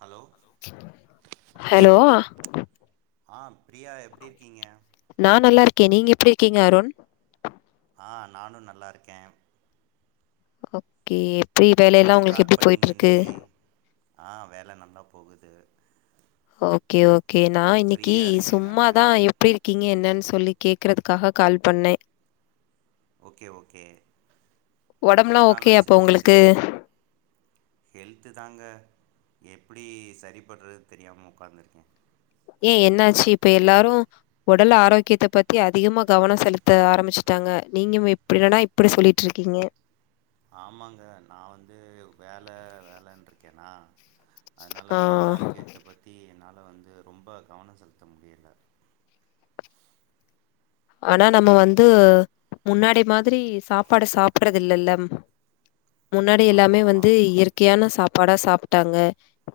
Hello hello ஆ பிரியா எப்டி இருக்கீங்க நா நல்லா இருக்கே நீங்க எப்டி இருக்கீங்க அருண் ஆ நானு நல்லாருக்கே ஓகே எப்டி வேலல்லா என்ன உங்களுக்கு கால் எப்டி பண்ணீங்க போய்ட்டுருக்கு இன்னைக்கி ஆ வேல நல்லா போகுது ஓகே ஓகே நா இன்னைக்கு ஃப்ரீயா இருக்கே நானு சும்மாதா எப்டி இருக்கீங்க என்னன்னு சொல்லி கேக்குறதுக்காக கால் பண்ணே ஓகே ஓகே ரொம்ப உடம்புலாம் ஓகே நாளாச்சு அப்போ பேசி உங்களுக்கு ஹெல்த்து தாங்க எப்டி சரி பண்றதுனு தெரியாம உக்காந்துருக்கே ஏ என்னாச்சு இப்ப எல்லாரு உடல் ஆரோக்கியத்த பத்தி அதிகமா கவனோ செலுத்த ஆரம்பிச்சுட்டாங்க நீங்க எப் அப்படில்லனா இப்டி சொல்லிட்டுருக்கீங்க ஆமாங்க நா வந்து வேல வேலன்றுருக்கேன்னா அதனால ஆ, உடல் ஆரோக்கியத்த பத்தி என்னால வந்து ரொம்ப கவனோ செலுத்த முடியல ஆனா நம்ம வந்து முன்னாடி மாதிரி சாப்பாட சாப்பிடுறது இல்லல்ல முன்னாடி ஆமா எல்லாமே ஆமா வந்து இயற்கையான சாப்பாடா சாப்ட்டாங்க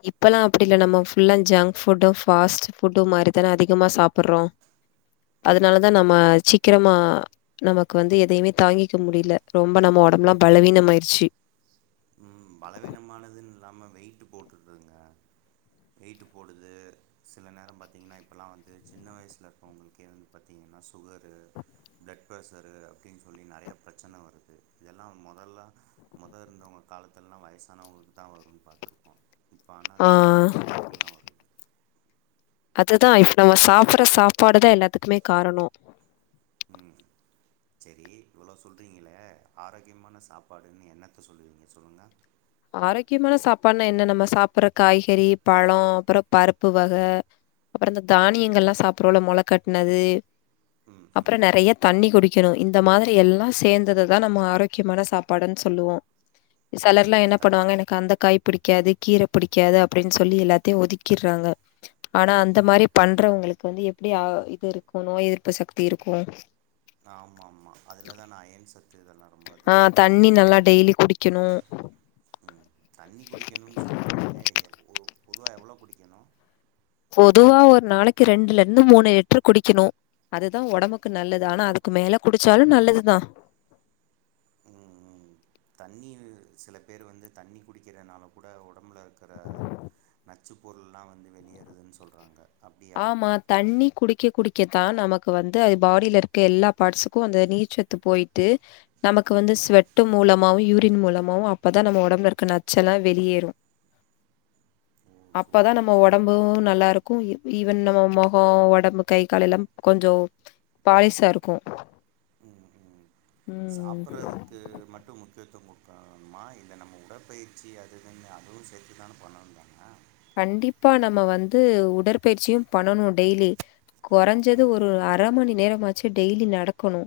இப்பெல்லா அப்டி இல்ல நம்மபுல்லா ஜங்க் ஃபுட்டும்ஃபாஸ்ட் ஃபுட்டும் மாதிரிதான அதிகமா சாப்பட்றோ அதனாலதான் நம்ம சீக்கிரமா நமக்கு வந்து எதையுமே தாங்கிக்க முடியல ரொம்ப நம்ம உடம்புலா பலவீனோ ஆயிடுச்சு ம் பலவீனமானதுன்னு இல்லாம வெயிட் போட்டுருதுங்க வெயிட்டு போடுது சில நேரோ பார்த்திங்கன்னா இப்போலா வந்து சின்ன வயசுல இருக்கறவங்களுக்கே வந்து பாத்திங்கன்னா சுகரு பிளட் ப்ரஷரு அப்டின்னு சொல்லி நறையா பிரச்சனை வருது இதெல்லா முதல்ல மொத இருந்தமா காலத்துலா வயசானவங்களுக்கு தா வரும்னு பாத்துருக்கோ இப்போ ஆனா ஆ சின்ன பிள்ளைகளுக்கெல்லா வருது அதுதா இப்ப நம்ம சாப்பட்ற சாப்பாடுதா எல்லாத்துக்குமே காரணோ ம் சரி இவ்ளோ சொலிறீங்களே ஆரோக்கியமான சாப்பாடுன்னு என்னத்த சொல்லுவீங்க சொல்லுங்க ஆரோக்கியமான சாப்பாடுனா என்ன நம்ம சாப்பட்ற காய்கறி பழ அப்றோ பருப்பு வக அப்றோ இந்த தானியங்கள்லா சாப்பட்றோல்ல மொள கட்னது ம் அப்றோ ம் நெறைய தண்ணி குடிக்கணு இந்த மாதிரி எல்லா சேர்ந்தததா நம்ம ஆரோக்கியமான சாப்பாடுன்னு சொல்லுவோ செலர்லா ம் என்ன தண் எனக்கு அந்த காய் பிடிக்காது கீர பிடிக்காது அப்டின்னு சொல்லி எல்லாத்தையு ஒதுக்கிட்றாங்க ஆனா ம் அந்த ம் மாதிரி பண்றவங்களுக்கு வந்து எப்டி அ இது இருக்கு நோய் எதிர்ப்பு சக்தி இருக்கூ ஆமா ஆமா அதுலதான் ஐயன் சத்து இதெல்லா ஆ தண்ணி நல்லா டெய்லி குடிக்கணு ம் தண்ணி குடிக்கணுன் சொல்கிறீங்களே எப் பொதுவா எவ்ளோ குடிக்கணு பொதுவா ஒரு நாளைக்கு ரெண்டுல இருந்து மூணு லிட்டரு குடிக்கணு அதுதா ஒடம்புக்கு நல்லது ஆனா அதுக்கு மேல குடிச்சாலு நல்லதுதா ம் ம் தண்ணி சில பேர் வந்து தண்ணி குடிக்கிறதுனால கூட ஒடம்புல இருக்கிற நச்சு பொருள் எல்லா வந்து வெளியேறுதுன் சொல்றாங்க ஆமா தண்ணி குடிக்க குடிக்கத்தா நமக்கு வந்து அது பாடியில இருக் இருக்க எல்லா பார்ட்ஸ்க்கு அந்த நீர்ச்சத்து போயிட்டு நமக்கு ம் வந்து ம் ஸ்வட்டும் மூலமாவு யூரின் மூலமாவு அப்பதா நம்ம ஒடம்புல இருக்க நச்செல்லா வெளியேறு ஓ அப்பதா சூப்பருங்க நம்ம உடம்பு சூப்பருங்க நல்லா இருக்கூ ஈவன் நம்ம மொகோ ஓடம்பு கை கால் எல்லா கொஞ்சோ பாலிசா இருக்கூ ம் ம் சாப்பட்றது க்கு மட்டு முக்கியத்துவோ கொடுக்கணுமா இல்ல நம்ம உடற்பயிற்சி அது இதுன்னு அதுவு சேர்த்து தான பண்ணனு அ ஹ கண்டிப்பா நம்ம வந்து உடற்பயிற்சியு பண்ணனு டெய்லி குறைஞ்சது ம் ஒரு அர் அரை மணி நேரமாச்சு டெய்லி நடக்கணு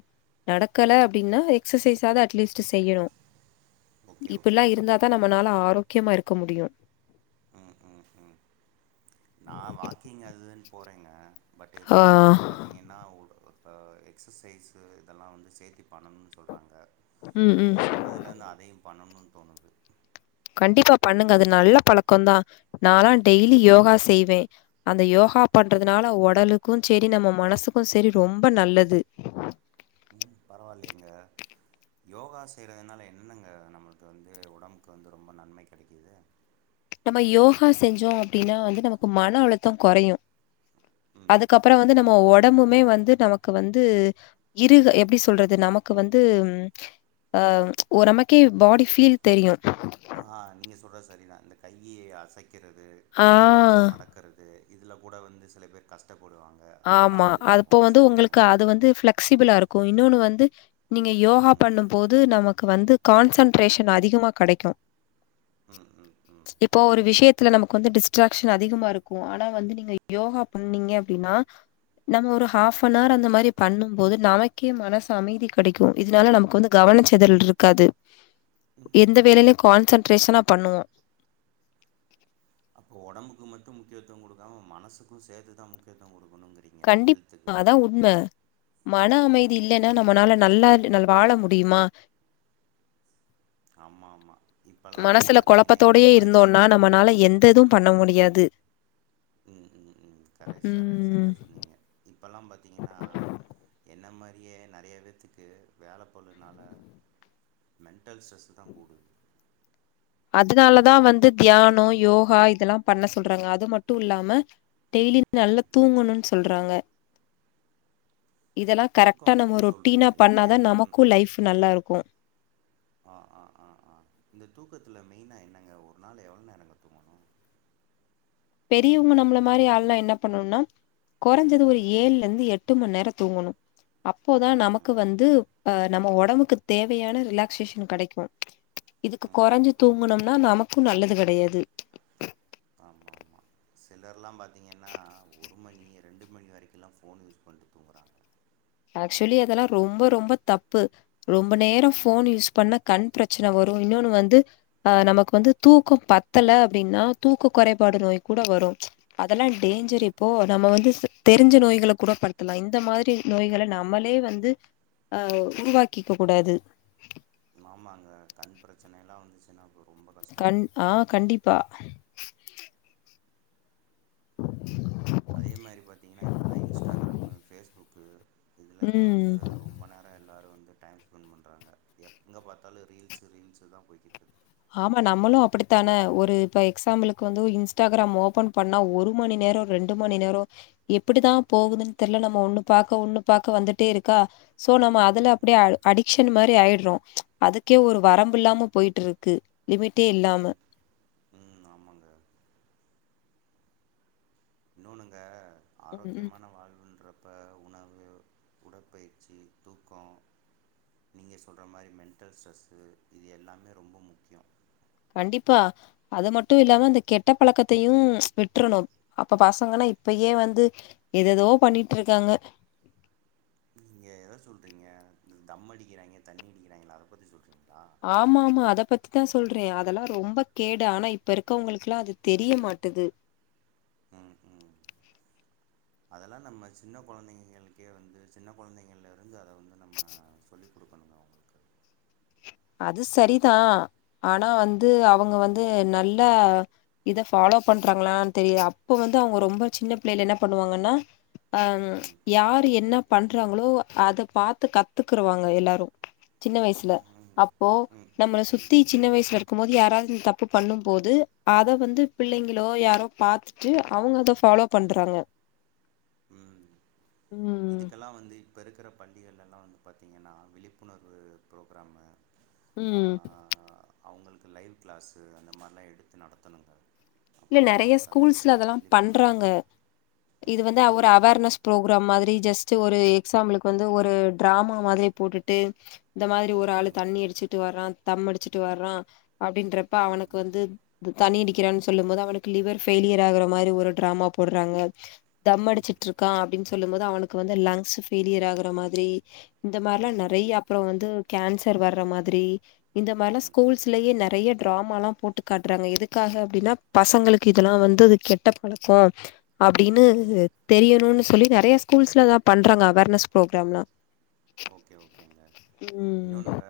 நடக்கல அப்டின்னா எக்ஸசைஸாது அட்லீஸ்ட் செய்யணு ஓகே ஓகே இப்பட்ல்லா இருந்தாதா நம்மளால ஆரோக்கியமா இருக்க முடியு ம் ம் ம் நா வாக்கிங் அது இதுன்னு போறேங்க பட் ஆ இருந்தாலு வந்து பாத் தீங்கன்னாஒரு எக்ஸசைஸு இதெல்லா வந்து சேர்த்து பண்ணுன்னு சொல்றாங்க ம் இப்ப நீங்க ம் சொன்னதுல இருந்து அதையு பண்ணணுன்னு தோணுது கண்டிப்பா பண்ணுங்க அது நல்ல பழக்கோ தா நாலா டெய்லி யோகா செய்வே அந்த யோகா பண்றதுனால உடலுக்கு சரி நம்ம மனசுக்கு சரி ரொம்ப நல்லது ம் பரவாயில்லைங்க யோகா செய்றதுனால என்னங்க நம்முளுக்கு வந்து ஒடம்புக்கு வந்து ரொம்ப நன்மை கெடைக்குது நம்ம யோகா செஞ்சோ அப்டீன்னா வந்து நமக்கு மன அழுத்தோ கொறையு ம் அதுக்கப்புறோ வந்து நம்ம ஒட ஒடம்புமே வந்து நமக்கு வந்து இரு எப்டி சொல்றது நமக்கு வந்து அ ஒரு நமக்கே பாடி ஃபீல் தெரியு ஆ நீங்க சொல்றது சரிதா இந்த கையி அசைக்கிறது ஆ. கால்ல வந்து மடக்க இருக்கறது இதுல கூட வந்து சில பேர் கஷ்டப்படுவாங் ஆமா அதுப்போ வந்து உங்குளுக்கு அது வந்து ஃபிளக்சிபிளா இருக் கோ இன்னோன்னு வந்து நீங்க யோகா ம் பண்ணும் போது நமக்கு வந்து கான்சென்ட்ரேஷன் அதிகமா கடைக்கோ ம் ம் ம் இப்போ ஒரு விஷயத்துல நமக்கு வந்து டிஸ்ட்ராக்ஷன் அதிகமா இருக்கோ ஆனா வந்து நீங்க யோகா பண்ணீங்க அப்டீன்னா [inaudible] நம்ம ஒரு ஹாஃபானார் அந்த மாரி பண்ணும் போது நமக்கே மனசு அமைதி கடைக்கோ இதனால நமக்கு வந்து கவனச் செதரல் இருக்காது எந்த வேலையிலயு கான்சென்ட்ரேஷனா பண்ணுவோ அப்போ ஒடம்புக்கு மட்டு முக்கியத்துவம் குடுக்காம மனசுக்கு சேத்துதா முக்கியத்துவோ குடுக்கணுங்கிறீ கண்டிப்பா அதா உண்ம மன அமைதி ம் இல்லன்னா நம்மனால நல்லா வாழ முடியுமா ஆமா ஆமா இப்பல்லாம் வந்து மனசுல பாத்தீங்கன்னா என்னைய கொழப்பத்தோடயே மாரியே இருந்தோனா நம்மனால எந்த இதுவு ம் பண்ண முடியாது [inaudible] ம் ம் ம் கரட் சர சரியா ம். சொன்னீங்க இப்பல்லா பாத்தீங்கன்னா என்ன மாரி இங்கயே நறீய பேத்துக்கு வேல பளுனால மென்டல் ஸ்ட்ரெஸுதா கூடுது அதனாலதா வந்து தியானோ யோகா இதெல்லா பண்ண சொல்றாங்க அது மட்டு இல்லாம டெய்லி நல்லா ம் தூங்கணோன்னு சொல்றாங்க இதெல்லா கரெக்டா தூக்கம் நம்ம பத்தி ரொட்டீனா சொல்றீங்களே பண்ணாதா ஒரு நா நமக்கோ லைஃப் நல்லா இருக்கோ ஆ ஆ ஆ ஆ இந்த தூக்கத்துல மெயினா என்னங்க ஒரு நாள் எவ்ளோ நேரங்கோ தூங்கணோ பெரியவுங்க நம்மள மாரி ஆள்ல்லா என்ன பண்ணுனா கொறஞ்சது ஒரு ஏழுல இருந்து எட்டு மண் நேரோ தூங்கணோ அப்போதா ம் நமக்கு ம் வந்து அ நம்ம ஒடம்புக்கு தேவையான ரிலாக்சேஷன் கடைக்கோ இதுக்கு ம் கொறைஞ்சு தூங்குணும்னா நமக்கோ நல்லது கெடையாது ஆமா ஆமா சிலர்லா பாத்தீங்கன்னா ஒரு மணி ரெண்டு மணி வரிக்கோல்லா ஃபோன் யூஸ் பண்ணி தூங்குறாங்க ஆக்சுவலி அதெல்லா ரொம்ப ரொம்ப தப்பு ரொம்ப நேரோ ஃபோன் ம் யூஸ் பண்ணா கண் பிரச் சன வரோ இன்னோன்னு வந்து ஆ நமக்கு வந்து தூக்கோ பத்தல அப்டீன்னா தூக்கோ கொறைபாடு நோய் கூட வரோ அதெல்லா ம் டேஞ்சரு இப்போ நம்ம வந்து தெரிஞ்ச நோய்கள கூட படுத்தலா இந்த மாதிரி நோய்கள நம்மளே வந்து அ உருவாக்கிக்க கூடாது ஆமாங்க கண் பிரச்சன எல்லா வந்துச்சுன்னா அப்புறோ கண் ஆ கண்டிப்பா [inaudible] அதே மாதிரி பாத்தீங்கன்னா இப்பல்லா இன்ஸ்டாகிராமு ஃபேஸ்புக்கு இதுலதா ம் வந்து ரொம்ப நேரோ எல்லாரோ வந்து டைம் ஸ்பெண்ட் பண்றாங்க எப் எங்க பாத்தாலு ரீல்ஸு ரீல்ஸுதா போய்க்கிட்டு இருக் ஆமா நம்மளோ அப்புடித்தானே ஒரு இப்ப எக்ஸாம்பிளக்கு வந்து இன்ஸ்டாகிராம ஓபன் பண்ணா ஒரு மணி நேரோ ரெண்டு மணி நேரோ எப்புடிதா போகுதுன்னு தெர்ல நம்ம ஒண்ணு பாக்க ஒண்ணு பாக்க வந்துட்டே இருக்கா சோ நம்ம அதுல ம் அப்படியே ம் அடிக்ஷன் மாதிரி ஆயடுறோ அதுக்கே ஒரு வரம்பு இல்லாம போயிட்டு இருக்கு க்கு லிமிட்டே இல்லாம ம் ம் ஆமாங்க இன்னொன்னுங்க ம், ம். ஆரோக்கியமான வாழ்வுன்ற ப்ப உணவு உடற்பயிற்சி தூக்கோ நீங்க சொல்ற மாரி மென்டல் ஸ்ட்ரெஸ்ஸு இது எல்லாமே ரொம்ப முக்கிய கண்டிப்பா அது மட்டு இல்லாம இந்த கெட்ட பழக்கத்தையு விட்டுரணு அப்ப பசங்கன்னா இப்பயே வந்து எததோ பண்ணிட்டு இருக்காங்க நீங்க எத சொல்றீங்க இந்த தம் அடிக்கிறாங்கே தண்ணி அடிக்கிறாங்கள அத பத்தி சொல்றீங்களா ஆமா ஆமா அத பத்திதா சொல்றே அதெல்லா ரொம்ப கேடு ஆனா இப்ப இருக்கவங்களுக்கெலா அது தெரிய மாட்டுது ம் ம் அதெல்லா நம்ம சின்ன குழந்தைங்களுக்கே வந்து சின்ன குழந்தைங்கள்ல இருந்து அத வந்து நம்ம சொல்லி குடுக்கணுங்க அவங்களு அது சரிதா ஆனா வந்து அவுங்க வந்து நல்ல இத ஃபாலோ பண்றாங்களான் தெரிய அப்போ வந்து அவுங்க ரொம்ப சின்ன பிள்ளைையில என்ன பண்ணுவாங்கன்னா அ ம் யாரு என்ன பண்றாங்களோ அத பாத்து கத்துக்குறுவாங்க எல்லாரு சின்ன வயசுல ம் அப்போ ம் ம் நம்மள ம் சுத்தி சின்ன வயசுல இரு க்கும் போது யாராவது இந்த தப்பு பண்ணும் போது அத வந்து பிள்ளைங்களோ யாரோ பாத் துட்டு அவுங்க அத ஃபாலோ பண்றாங்க ம் ம் இதுக்கெல்லா வந்து இப்ப இருக்கிற பள்ளிகள் எல்லா வந்து பாத்திங்கன்னா விழிப்புணர்வு ஃப்ரோக்ராமு ஆ ம் அவுங்களுக்கு லைவ் கிளாஸு அந்த மாரிலா எடுத்து நடத்தணுங்க இல்ல அப்பதா நறைய அவுங்களுக்கு அந்த ஸ்கூல்ஸ்ல அதெல்லா விழிப்புணர்வு பண்றாங்க இருக்கு இது வந்து ஒரு அவ் வர்னஸ் ப்ரோக்ராம் மாதிரி ஜஸ்ட் ஒரு எக்ஸாம்பிளுக்கு வந்து ஒரு டிராமா மாதிரி போட்டுட்டு இந்த மாரி ஒரு ஆளு தண்ணி அடிச்சுட்டு வர்றா தம் அடிச்சுட்டு வர்றா அப்டின்றப்ப அவனுக்கு வந்து து தண்ணி அடிக்கிறான் சொல்லும் போது அவனுக்கு லிவர் ஃபேயிலியர் ஆகுற மாரி ஒரு டிராமா போடுறாங்க தம் அடிச்சிட்ருக்கா அப்டின்னு சொல்லும் போது அவனுக்கு வந்து லங்ஸ் ஃபேயிலியர் ஆகுற மாதிரி இந்த மாரிலா நெறைய அப்புறோ வந்து கேன்சர் வர்ற மாதிரி இந்த மாரில்லா ஸ்கூல்ஸ்லயே நெறைய டிராமலா போட்டு காட்டுறாங்க எதுக்காக அப்டின்னா பசங்களுக்கு இதெல்லா வந்து அது கெட்ட பழக்கோ அப்டின்னு தெரியனுன்னு சொல்லி நெறைய ஸ்கூல்ஸ்ல தா பண்றாங்க அவேர்னஸ் ஃப்ரோக்ராம்லா ஓகே ஓகேங்க ம் இன்னொன்னுங்க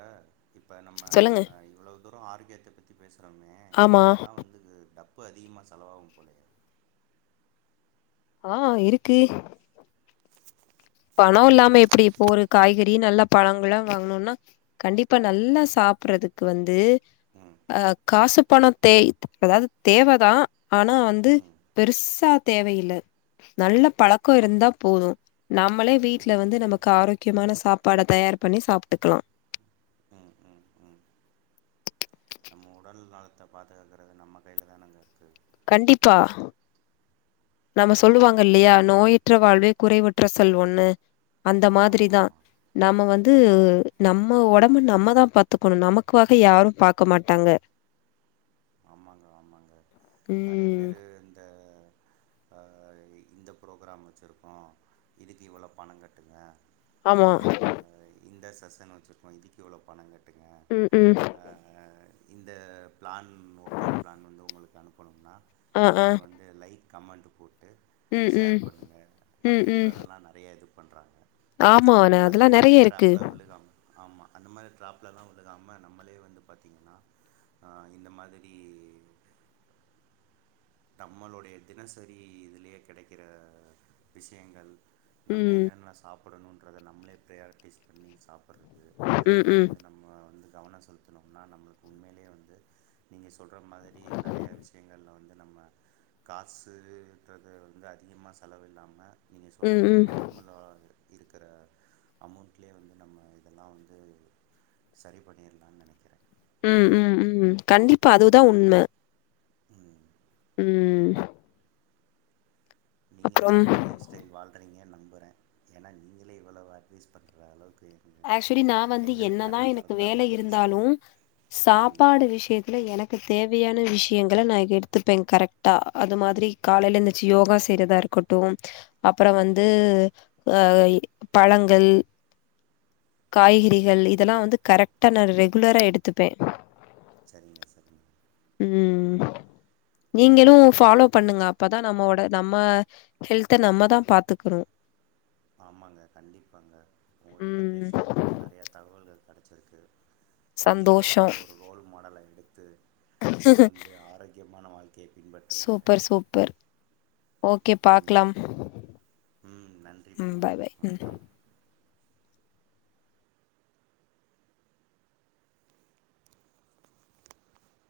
இப்ப நம்ம சொல்லுங்க இவ்ளோ தூர ஆரோக்கியத்த பத்தி பேசுறோமே ஆமா இதுக்கெல்லா வந்து இது டப்பு அதிகமா செலவாகும் போலயே ஆ இருக்கு பணோ இல்லாம எப்டி இப்போ ஒரு காய்கறி நல்லா பழங்கள்லா வாங்கணுன்னா கண்டிப்பா நல்லா சாப்பறதுக்கு வந்து ம் அ காசு பண தே அதாவது தேவதா ஆனா வந்து ம் பெருசா தேவையில்ல நல்ல பழக்கோ இருந்தா போது நம்மளே வீட்ல ம் வந்து ம் நமக்கு ஆரோக்கியமான சாப்பாட தயார் பண்ணி சாப்ட்டுக்கலா ம் ம் ம் நம்ம உடல் நலத்த பாதுகாக்கறது நம்ம கையில தானங்க இருக்கு கண்டிப்பா நம்ம சொல்லுவாங்க இல்லையா நோயற்ற வாழ்வே குறைவற்ற செல்வோன்னு அந்த மாதிரி ஆமா தா ஆமா நம்ம வந்து ம் நம்ம உடம்பு நம்மதான் பாத்துக்கணு நமக்குகாக யாரும் பாக்க மாட்டாங்க ஆமாங்க ஆமாங்க நறைய ம் பேரு இந்த அ இந்த ஃப்ரோக்ராம் வச்சிருக்கோம் இதுக்கு இவ்ளோ பணம் கட்டுங்க ஆமா அ இந்த செஸன் வச்சிருக்கோ இதுக்கு எவ்ளோ பணம் கட்டுங்க ம் ம் ஆ, இந்த பிளான் ஒர்க் அவுட் பிளான் வந்து உங்களுக்கு அனுப்பணும்னா ஆ ஆ எங்களுக்கு வந்து லைக் கமெண்ட் போட்டு ம் ஷேர் ம் பண்ணுங்க ம் ம் அப்படின்றதெல்லாம் நறைய இது பண்றாங்க ஆமா நா அந்த அதெல்லாம் மாரி நெறைய இருக்கு டிராப்புல் விழுகாம ஆமா அந்த மாரி ட்ராப்லலாம் விழுகாம நம்மளே வந்து பாத்திங்கன்னா இந்த மாதிரி நம்மளுடைய தினசரி இதுலேயே கெடைக்கிற விஷயங்கள் நம்ம ம் என்னென்ன சாப்பிடணுன்றதை நம்மளே ப்ரயாரிட்டிஸ் பண்ணி சாப்பிட்றது ம் இதுலெல்லாம் ம் வந்து நம்ம வந்து கவனனமா செலுத்தனோம்னா நம்ளுக்கு உண்மையிலயே வந்து நீங்க சொல்ற மாதிரி நறைய விஷயங்கல்ல வந்து நம்ம காசுன்றது வந்து அதிகமா செலவு இல்லாம நீங்க சொல்ற ம் மாரி ம் நார்மலா இருக்கற அமௌண்ட்லயே வந்து நம்ம இதல்லாம் வந்து சரி பண்ணிரலான் நனைக்கிற ம் ம் ம் கண்டிப்பா அதுதான் உண்ம ம் ம் நீங்க அப்புறம் ஹப்பி லைஃப் ஸ்டைல் வாழ்றீங்கன்னு நம்புறன் ஏன்னா நீங்களே இவ்வளோ அட்வைஸ் பண்ணுறளவுக்கு ஆக்சுவலி நா வந்து என்னதான் எனக்கு வேலை மாதிரி பேசுகிறீங்க இருந்தாலும் ம் சாப்பாடு விஷயத்துல எனக்கு தேவையான விஷயங்கள நான் எடுத்துப்பன் கரெக்டா அது மாதிரி ம் காலையில எழுந்துச்சு யோகா செய்றதா இருக்கட்டும் அப்றோம் ம் வந்து பழங்கள் காய்கறிகள் ஓகே இதல்லாம் வந்து கரெக்டா நா ரெகுலரா எடுத்துப்ப சரிங்க சரிங்க ம் நீங்களும் ஃபாலோ பண்ணுங்க அப்பதா நம்மோட நம்ம ஹெல்த நம்ம தான் பாத்துக்குறோ ஆமாங்க கண்டிப்பாங்க உங்ககிட்ட ம். பேசினதுலருந்து நறையா தகவல்கள் கிடச்சிருக்கு கண்டிப்பா உங்கள சந்தோஷம். ஒரு ரோல் மாடலா எடுத்து நா வந்து ஆரோக்கியமான வாழ்க்கைய பின்பற்றுவங்க சூப்பர் சூப்பர் ஓகே ம் பாக்லாம் ம் நன்றி ம் பிரியா பாய் பாய் ம் வணக்கம்